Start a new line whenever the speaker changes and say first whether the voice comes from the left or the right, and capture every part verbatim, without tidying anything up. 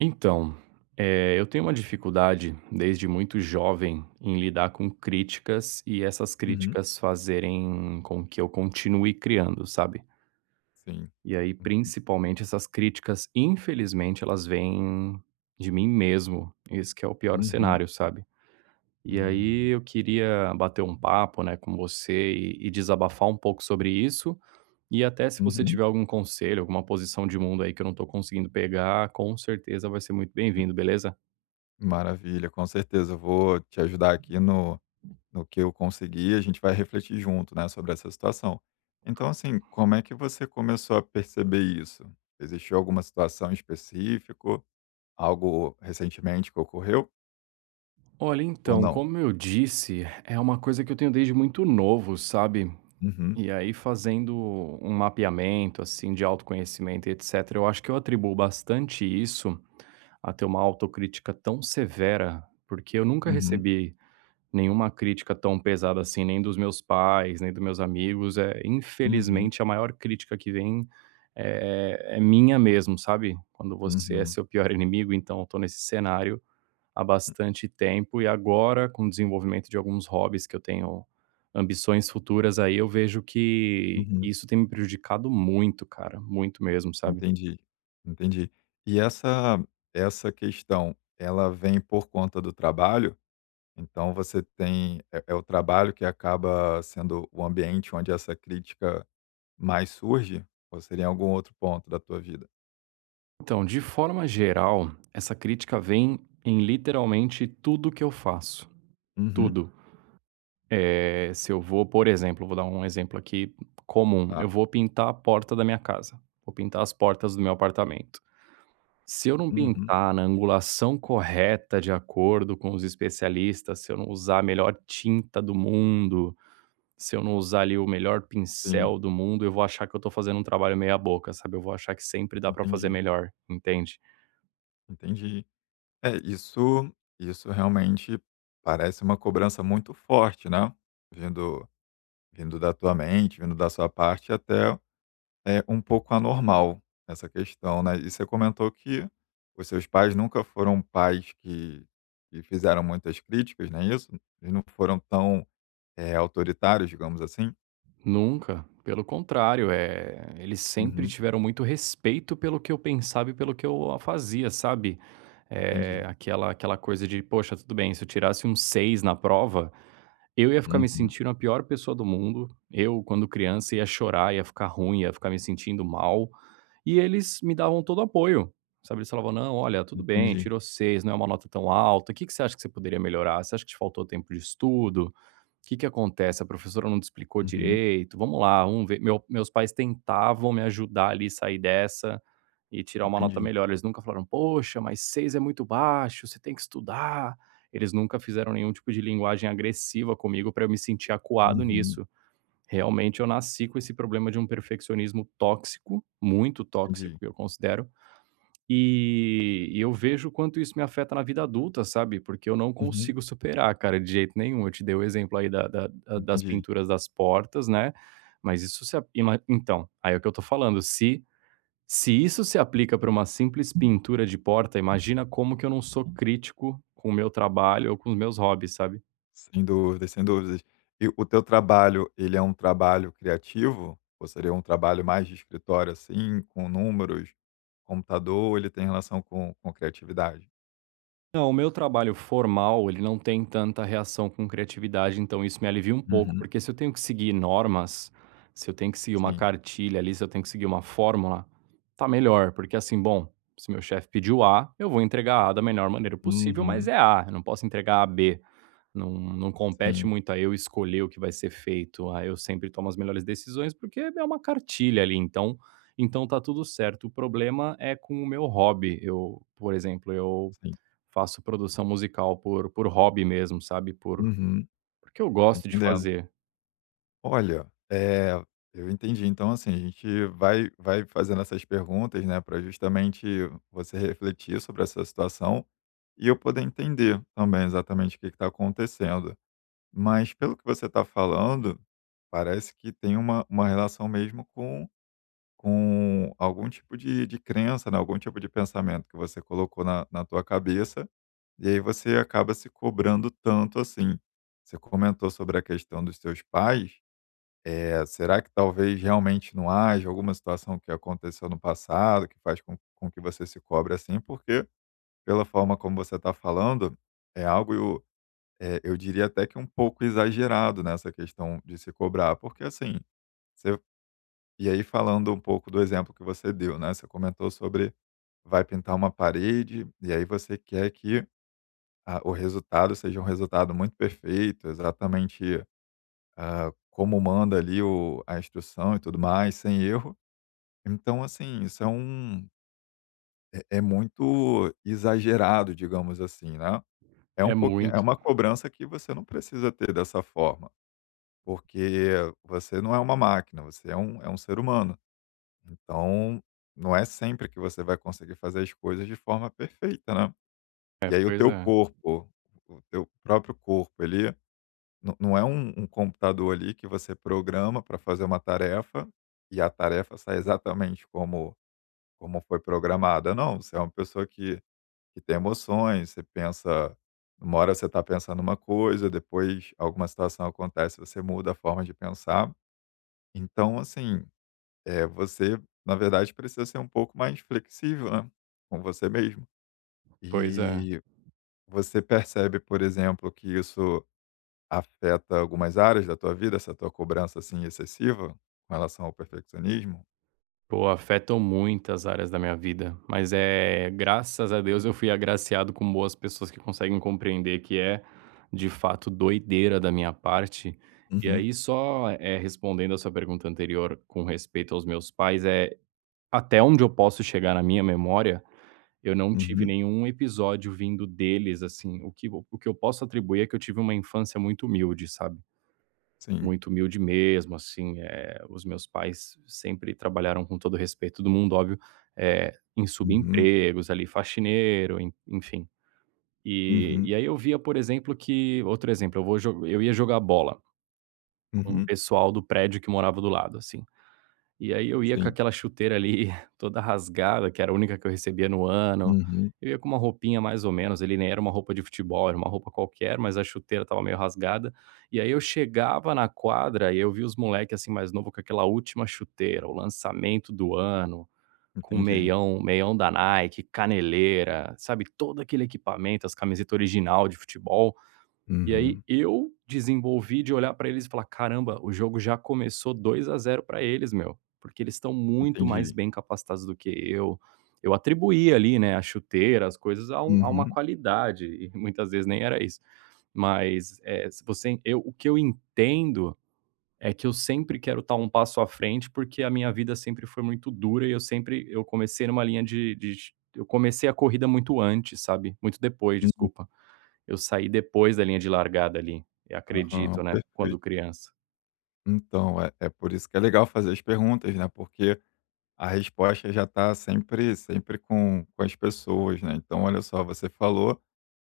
right: Então, eh, eu tenho uma dificuldade desde muito jovem em lidar com críticas e essas
left: Uhum.
right: críticas fazerem com que eu continue criando, sabe?
left: Sim.
right: E aí, principalmente, essas críticas, infelizmente, elas vêm de mim mesmo. Esse que é o pior
left: Uhum.
right: cenário, sabe? E aí
left: Hum.
right: eu queria bater um papo, né, com você e, e desabafar um pouco sobre isso. E até se você
left: Uhum.
right: tiver algum conselho, alguma posição de mundo aí que eu não tô conseguindo pegar, com certeza vai ser muito bem-vindo, beleza?
left: Maravilha, com certeza. Eu vou te ajudar aqui no no que eu conseguir. A gente vai refletir junto, né, sobre essa situação. Então, assim, como é que você começou a perceber isso? Existiu alguma situação específica, algo recentemente que ocorreu
right: Olha,
left: ou
right: então,
left: não?
right: como eu disse, é uma coisa que eu tenho desde muito novo, sabe?
left: Uhum,
right: E aí, fazendo um mapeamento, assim, de autoconhecimento e etcetera, eu acho que eu atribuo bastante isso a ter uma autocrítica tão severa, porque eu nunca
left: uhum,
right: recebi nenhuma crítica tão pesada assim, nem dos meus pais, nem dos meus amigos. É,
left: uhum,
right: infelizmente, a maior crítica que vem é, é minha mesmo, sabe? Quando você é
left: uhum,
right: seu pior inimigo, então eu tô nesse cenário há bastante tempo e agora, com o desenvolvimento de alguns hobbies que eu tenho, ambições futuras aí, eu vejo que
left: uhum.
right: isso tem me prejudicado muito, cara, muito mesmo, sabe?
left: Entendi, entendi. E essa essa questão, ela vem por conta do trabalho? Então você tem, é é o trabalho que acaba sendo o ambiente onde essa crítica mais surge? Ou seria em algum outro ponto da tua vida?
right: Então, de forma geral, essa crítica vem em literalmente tudo que eu faço,
left: Uhum,
right: tudo. Eh, se eu vou, por exemplo, vou dar um exemplo aqui comum,
left: tá.
right: eu vou pintar a porta da minha casa, vou pintar as portas do meu apartamento. Se eu não
left: Uhum,
right: pintar na angulação correta de acordo com os especialistas, se eu não usar a melhor tinta do mundo, se eu não usar ali o melhor
left: sim,
right: pincel do mundo, eu vou achar que eu tô fazendo um trabalho meia boca, sabe, eu vou achar que sempre dá pra fazer
left: entendi,
right: melhor, entende?
left: entendi. É, isso isso realmente parece uma cobrança muito forte, né, vindo vindo da tua mente, vindo da sua parte até. É um pouco anormal essa questão, né. E você comentou que os seus pais nunca foram pais que que fizeram muitas críticas, não é isso? Eles não foram tão, eh, autoritários, digamos assim?
right: Nunca, pelo contrário, é, eles sempre
left: Uhum,
right: tiveram muito respeito pelo que eu pensava e pelo que eu fazia, sabe. Eh,
left: entendi.
right: aquela aquela coisa de: "Poxa, tudo bem, se eu tirasse um seis na prova, eu ia ficar me
left: Uhum,
right: sentindo a pior pessoa do mundo. Eu, quando criança, ia chorar, ia ficar ruim, ia ficar me sentindo mal". E eles me davam todo o apoio, sabe. Eles falavam: "Não, olha, tudo bem,
left: entendi.
right: tirou seis, não é uma nota tão alta. O que que você acha que você poderia melhorar? Você acha que te faltou tempo de estudo? Que que acontece? A professora não te explicou
left: Uhum,
right: direito? Vamos lá, vamos ver. Meu meus pais tentavam me ajudar ali sair dessa e tirar uma nota
left: entendi.
right: melhor. Eles nunca falaram: "Poxa, mas seis é muito baixo, você tem que estudar". Eles nunca fizeram nenhum tipo de linguagem agressiva comigo para eu me sentir acuado
left: Uhum,
right: nisso. Realmente eu nasci com esse problema de um perfeccionismo tóxico, muito tóxico,
left: entendi.
right: que eu considero, e e eu vejo o quanto isso me afeta na vida adulta, sabe, porque eu não
left: Uhum,
right: consigo superar, cara, de jeito nenhum. Eu te dei o exemplo aí da da da das
left: entendi.
right: pinturas das portas, né, mas isso se ap ima então, aí é o que eu tô falando, se se isso se aplica para uma simples pintura de porta, imagina como que eu não sou crítico com o meu trabalho ou com os meus hobbies, sabe?
left: Sem dúvidas, sem dúvidas. E o teu trabalho, ele é um trabalho criativo? Ou seria um trabalho mais de escritório, assim, com números, computador? Ele tem relação com com criatividade?
right: Não, o meu trabalho formal, ele não tem tanta reação com criatividade, então isso me alivia um pouco,
left: Uhum.
right: porque se eu tenho que seguir normas, se eu tenho que seguir uma
left: Sim.
right: cartilha ali, se eu tenho que seguir uma fórmula, tá melhor, porque assim, bom, se meu chefe pediu A, eu vou entregar A da melhor maneira possível, mas
left: Uhum.
right: é A, eu não posso entregar A, B. Não, não compete
left: Sim,
right: muito a eu escolher o que vai ser feito, a eu sempre tomo as melhores decisões, porque é uma cartilha ali, então, então tá tudo certo. O problema é com o meu hobby. Eu, por exemplo, eu
left: sim.
right: faço produção musical por por hobby mesmo, sabe, por
left: Uhum.
right: porque eu
left: Tô
right: gosto de
left: entendendo.
right: fazer.
left: Olha, eh, eu entendi. Então, assim, a gente vai vai fazendo essas perguntas, né, para justamente você refletir sobre essa situação e eu poder entender também exatamente o que está acontecendo. Mas pelo que você está falando, parece que tem uma uma relação mesmo com com algum tipo de de crença, né, algum tipo de pensamento que você colocou na na tua cabeça. E aí você acaba se cobrando tanto assim. Você comentou sobre a questão dos seus pais. É, será que talvez realmente não haja alguma situação que aconteceu no passado que faz com, com que você se cobre assim? Porque, pela forma como você está falando, é algo, eu, é, eu diria até que um pouco exagerado nessa questão de se cobrar. Porque, assim, você, e aí falando um pouco do exemplo que você deu, né? Você comentou sobre: vai pintar uma parede e aí você quer que a o resultado seja um resultado muito perfeito, exatamente, ah, como manda ali o a instrução e tudo mais, sem erro. Então, assim, isso é um é é muito exagerado, digamos assim, né. É
right: É
left: um pouquinho, é
right: muito.
left: uma cobrança que você não precisa ter dessa forma, porque você não é uma máquina, você é um é um ser humano. Então, não é sempre que você vai conseguir fazer as coisas de forma perfeita, né.
right: É,
left: E aí o
right: pois
left: teu
right: é,
left: corpo, o teu próprio corpo, ele Não não é um um computador ali que você programa para fazer uma tarefa, e a tarefa sai exatamente como como foi programada. Não, você é uma pessoa que que tem emoções, você pensa, uma hora você está pensando uma coisa, depois alguma situação acontece, você muda a forma de pensar. Então, assim, é você, na verdade, precisa ser um pouco mais flexível, né, com você mesmo.
right: pois é.
left: E você percebe, por exemplo, que isso afeta algumas áreas da tua vida, essa tua cobrança, assim, excessiva com relação ao perfeccionismo?
right: Pô, afetam muitas áreas da minha vida, mas, é, graças a Deus eu fui agraciado com boas pessoas que conseguem compreender que é, de fato, doideira da minha parte. E
left: Uhum,
right: aí só, eh, respondendo a sua pergunta anterior com respeito aos meus pais, é, até onde eu posso chegar na minha memória, eu não tive
left: uhum.
right: nenhum episódio vindo deles, assim, o que eu- o que eu posso atribuir é que eu tive uma infância muito humilde, sabe,
left: Sim.
right: muito humilde mesmo, assim, eh, os meus pais sempre trabalharam com todo o respeito do mundo, óbvio, eh, em
left: Uhum,
right: subempregos ali, faxineiro, en enfim. E e
left: uhum,
right: aí eu via, por exemplo, que, outro exemplo, eu vou jo eu ia jogar bola com o
left: uhum.
right: pessoal do prédio que morava do lado, assim. E aí eu ia com
left: Sim.
right: aquela chuteira ali toda rasgada, que era a única que eu recebia no ano.
left: Uhum.
right: Eu ia com uma roupinha mais ou menos, ele nem era uma roupa de futebol, era uma roupa qualquer, mas a chuteira estava meio rasgada. E aí eu chegava na quadra e eu vi os moleques assim mais novo com aquela última chuteira, o lançamento do ano, com
left: Entendi.
right: meião, meião da Nike, caneleira, sabe, todo aquele equipamento, as camisetas original de futebol. E aí
left: Uhum.
right: eu desenvolvi de olhar pra eles e falar: "Caramba, o jogo já começou dois a zero pra eles, meu", porque eles estão muito mais
left: Entendi.
right: bem capacitados do que eu. Eu atribuí ali, né, a chuteira, as coisas a um, a uma
left: Uhum,
right: qualidade, e muitas vezes nem era isso. Mas, eh, se você, eu, o que eu entendo é que eu sempre quero estar um passo à frente, porque a minha vida sempre foi muito dura e eu sempre, eu comecei numa linha de de eu comecei a corrida muito antes, sabe, muito depois,
left: uhum.
right: desculpa. Eu saí depois da linha de largada ali, eu
left: Aham,
right: acredito, né, quando
left: perfeito.
right: criança.
left: Então, é é por isso que é legal fazer as perguntas, né, porque a resposta já está sempre sempre com com as pessoas, né. Então, olha só, você falou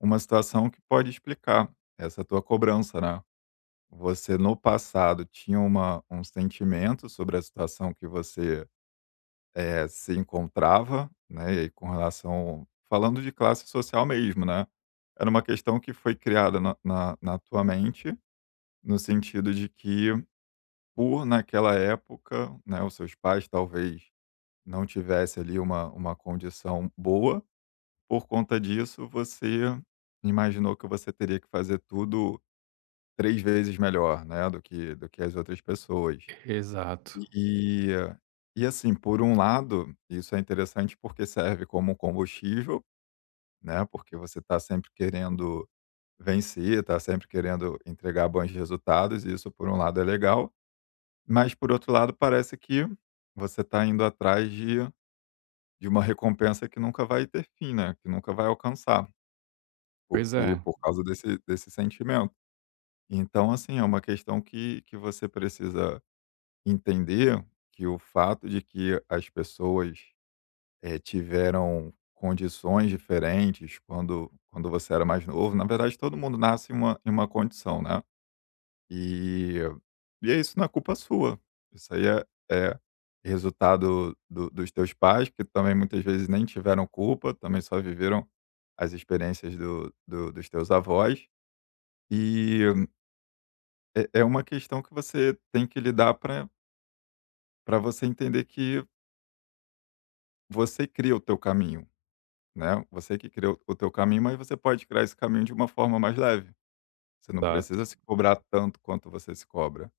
left: uma situação que pode explicar essa tua cobrança, né. Você no passado tinha uma um sentimento sobre a situação que você, eh, se encontrava, né, e aí com relação, falando de classe social mesmo, né. Era uma questão que foi criada na na na tua mente, no sentido de que, por naquela época, né, os seus pais talvez não tivesse ali uma uma condição boa, por conta disso você imaginou que você teria que fazer tudo três vezes melhor, né, do que do que as outras pessoas.
right: Exato.
left: E eh, e assim, por um lado, isso é interessante porque serve como combustível, né, porque você está sempre querendo vencer, está sempre querendo entregar bons resultados, e isso por um lado é legal, mas por outro lado parece que você está indo atrás de de uma recompensa que nunca vai ter fim, né, que nunca vai alcançar,
right: Pois
left: porque
right: é,
left: por causa desse desse sentimento. Então assim, é uma questão que que você precisa entender, que o fato de que as pessoas, eh, tiveram condições diferentes quando quando você era mais novo. Na verdade, todo mundo nasce em uma, em uma condição, né? E, e é isso, não é culpa sua. Isso aí é, é resultado do- dos teus pais, que também muitas vezes nem tiveram culpa, também só viveram as experiências do, do- dos teus avós. E é, é uma questão que você tem que lidar para você entender que você cria o teu caminho, né? Você que criou o teu caminho, mas você pode criar esse caminho de uma forma mais leve. Você não precisa
right: exato.
left: se cobrar tanto quanto você se cobra,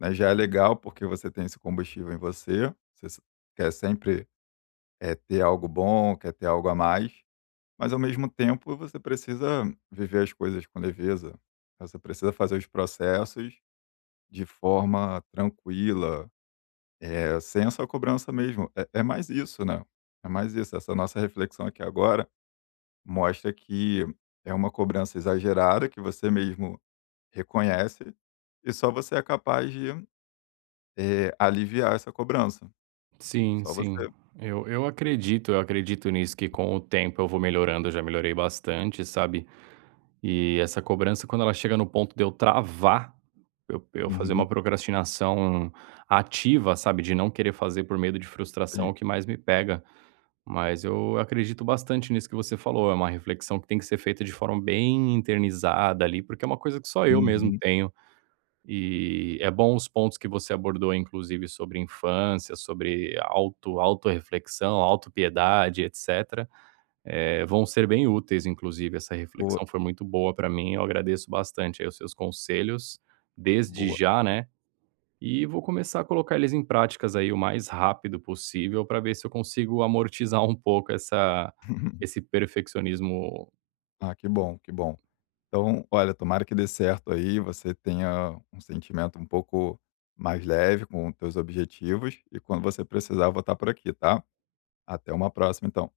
left: né? Já é legal porque você tem esse combustível em você, você se- quer sempre é ter algo bom, quer ter algo a mais, mas ao mesmo tempo você precisa viver as coisas com leveza. Você precisa fazer os processos de forma tranquila, eh, sem essa cobrança mesmo. É, é mais isso, né? É mais isso. Essa nossa reflexão aqui agora mostra que é uma cobrança exagerada, que você mesmo reconhece, e só você é capaz de, eh, aliviar essa cobrança.
right: Sim,
left: Só você.
right: sim. Eu eu acredito, eu acredito nisso, que com o tempo eu vou melhorando, eu já melhorei bastante, sabe. E essa cobrança, quando ela chega no ponto de eu travar, eu eu fazer uma
left: Uhum,
right: procrastinação ativa, sabe, de não querer fazer por medo de frustração, é
left: sim.
right: o que mais me pega. Mas eu acredito bastante nisso que você falou, é uma reflexão que tem que ser feita de forma bem internizada ali, porque é uma coisa que só eu mesmo
left: Uhum.
right: tenho. E é bom os pontos que você abordou, inclusive, sobre infância, sobre auto, reflexão, autopiedade, etcetera, eh, vão ser bem úteis, inclusive. Essa
left: Boa,
right: reflexão foi muito boa para mim. Eu agradeço bastante aí os seus conselhos desde
left: boa.
right: já, né? E vou começar a colocar eles em práticas aí o mais rápido possível para ver se eu consigo amortizar um pouco essa, esse perfeccionismo
left: Ah, que bom, que bom. Então, olha, tomara que dê certo aí, você tenha um sentimento um pouco mais leve com os teus objetivos, e quando você precisar, eu vou estar por aqui, tá? Até uma próxima, então.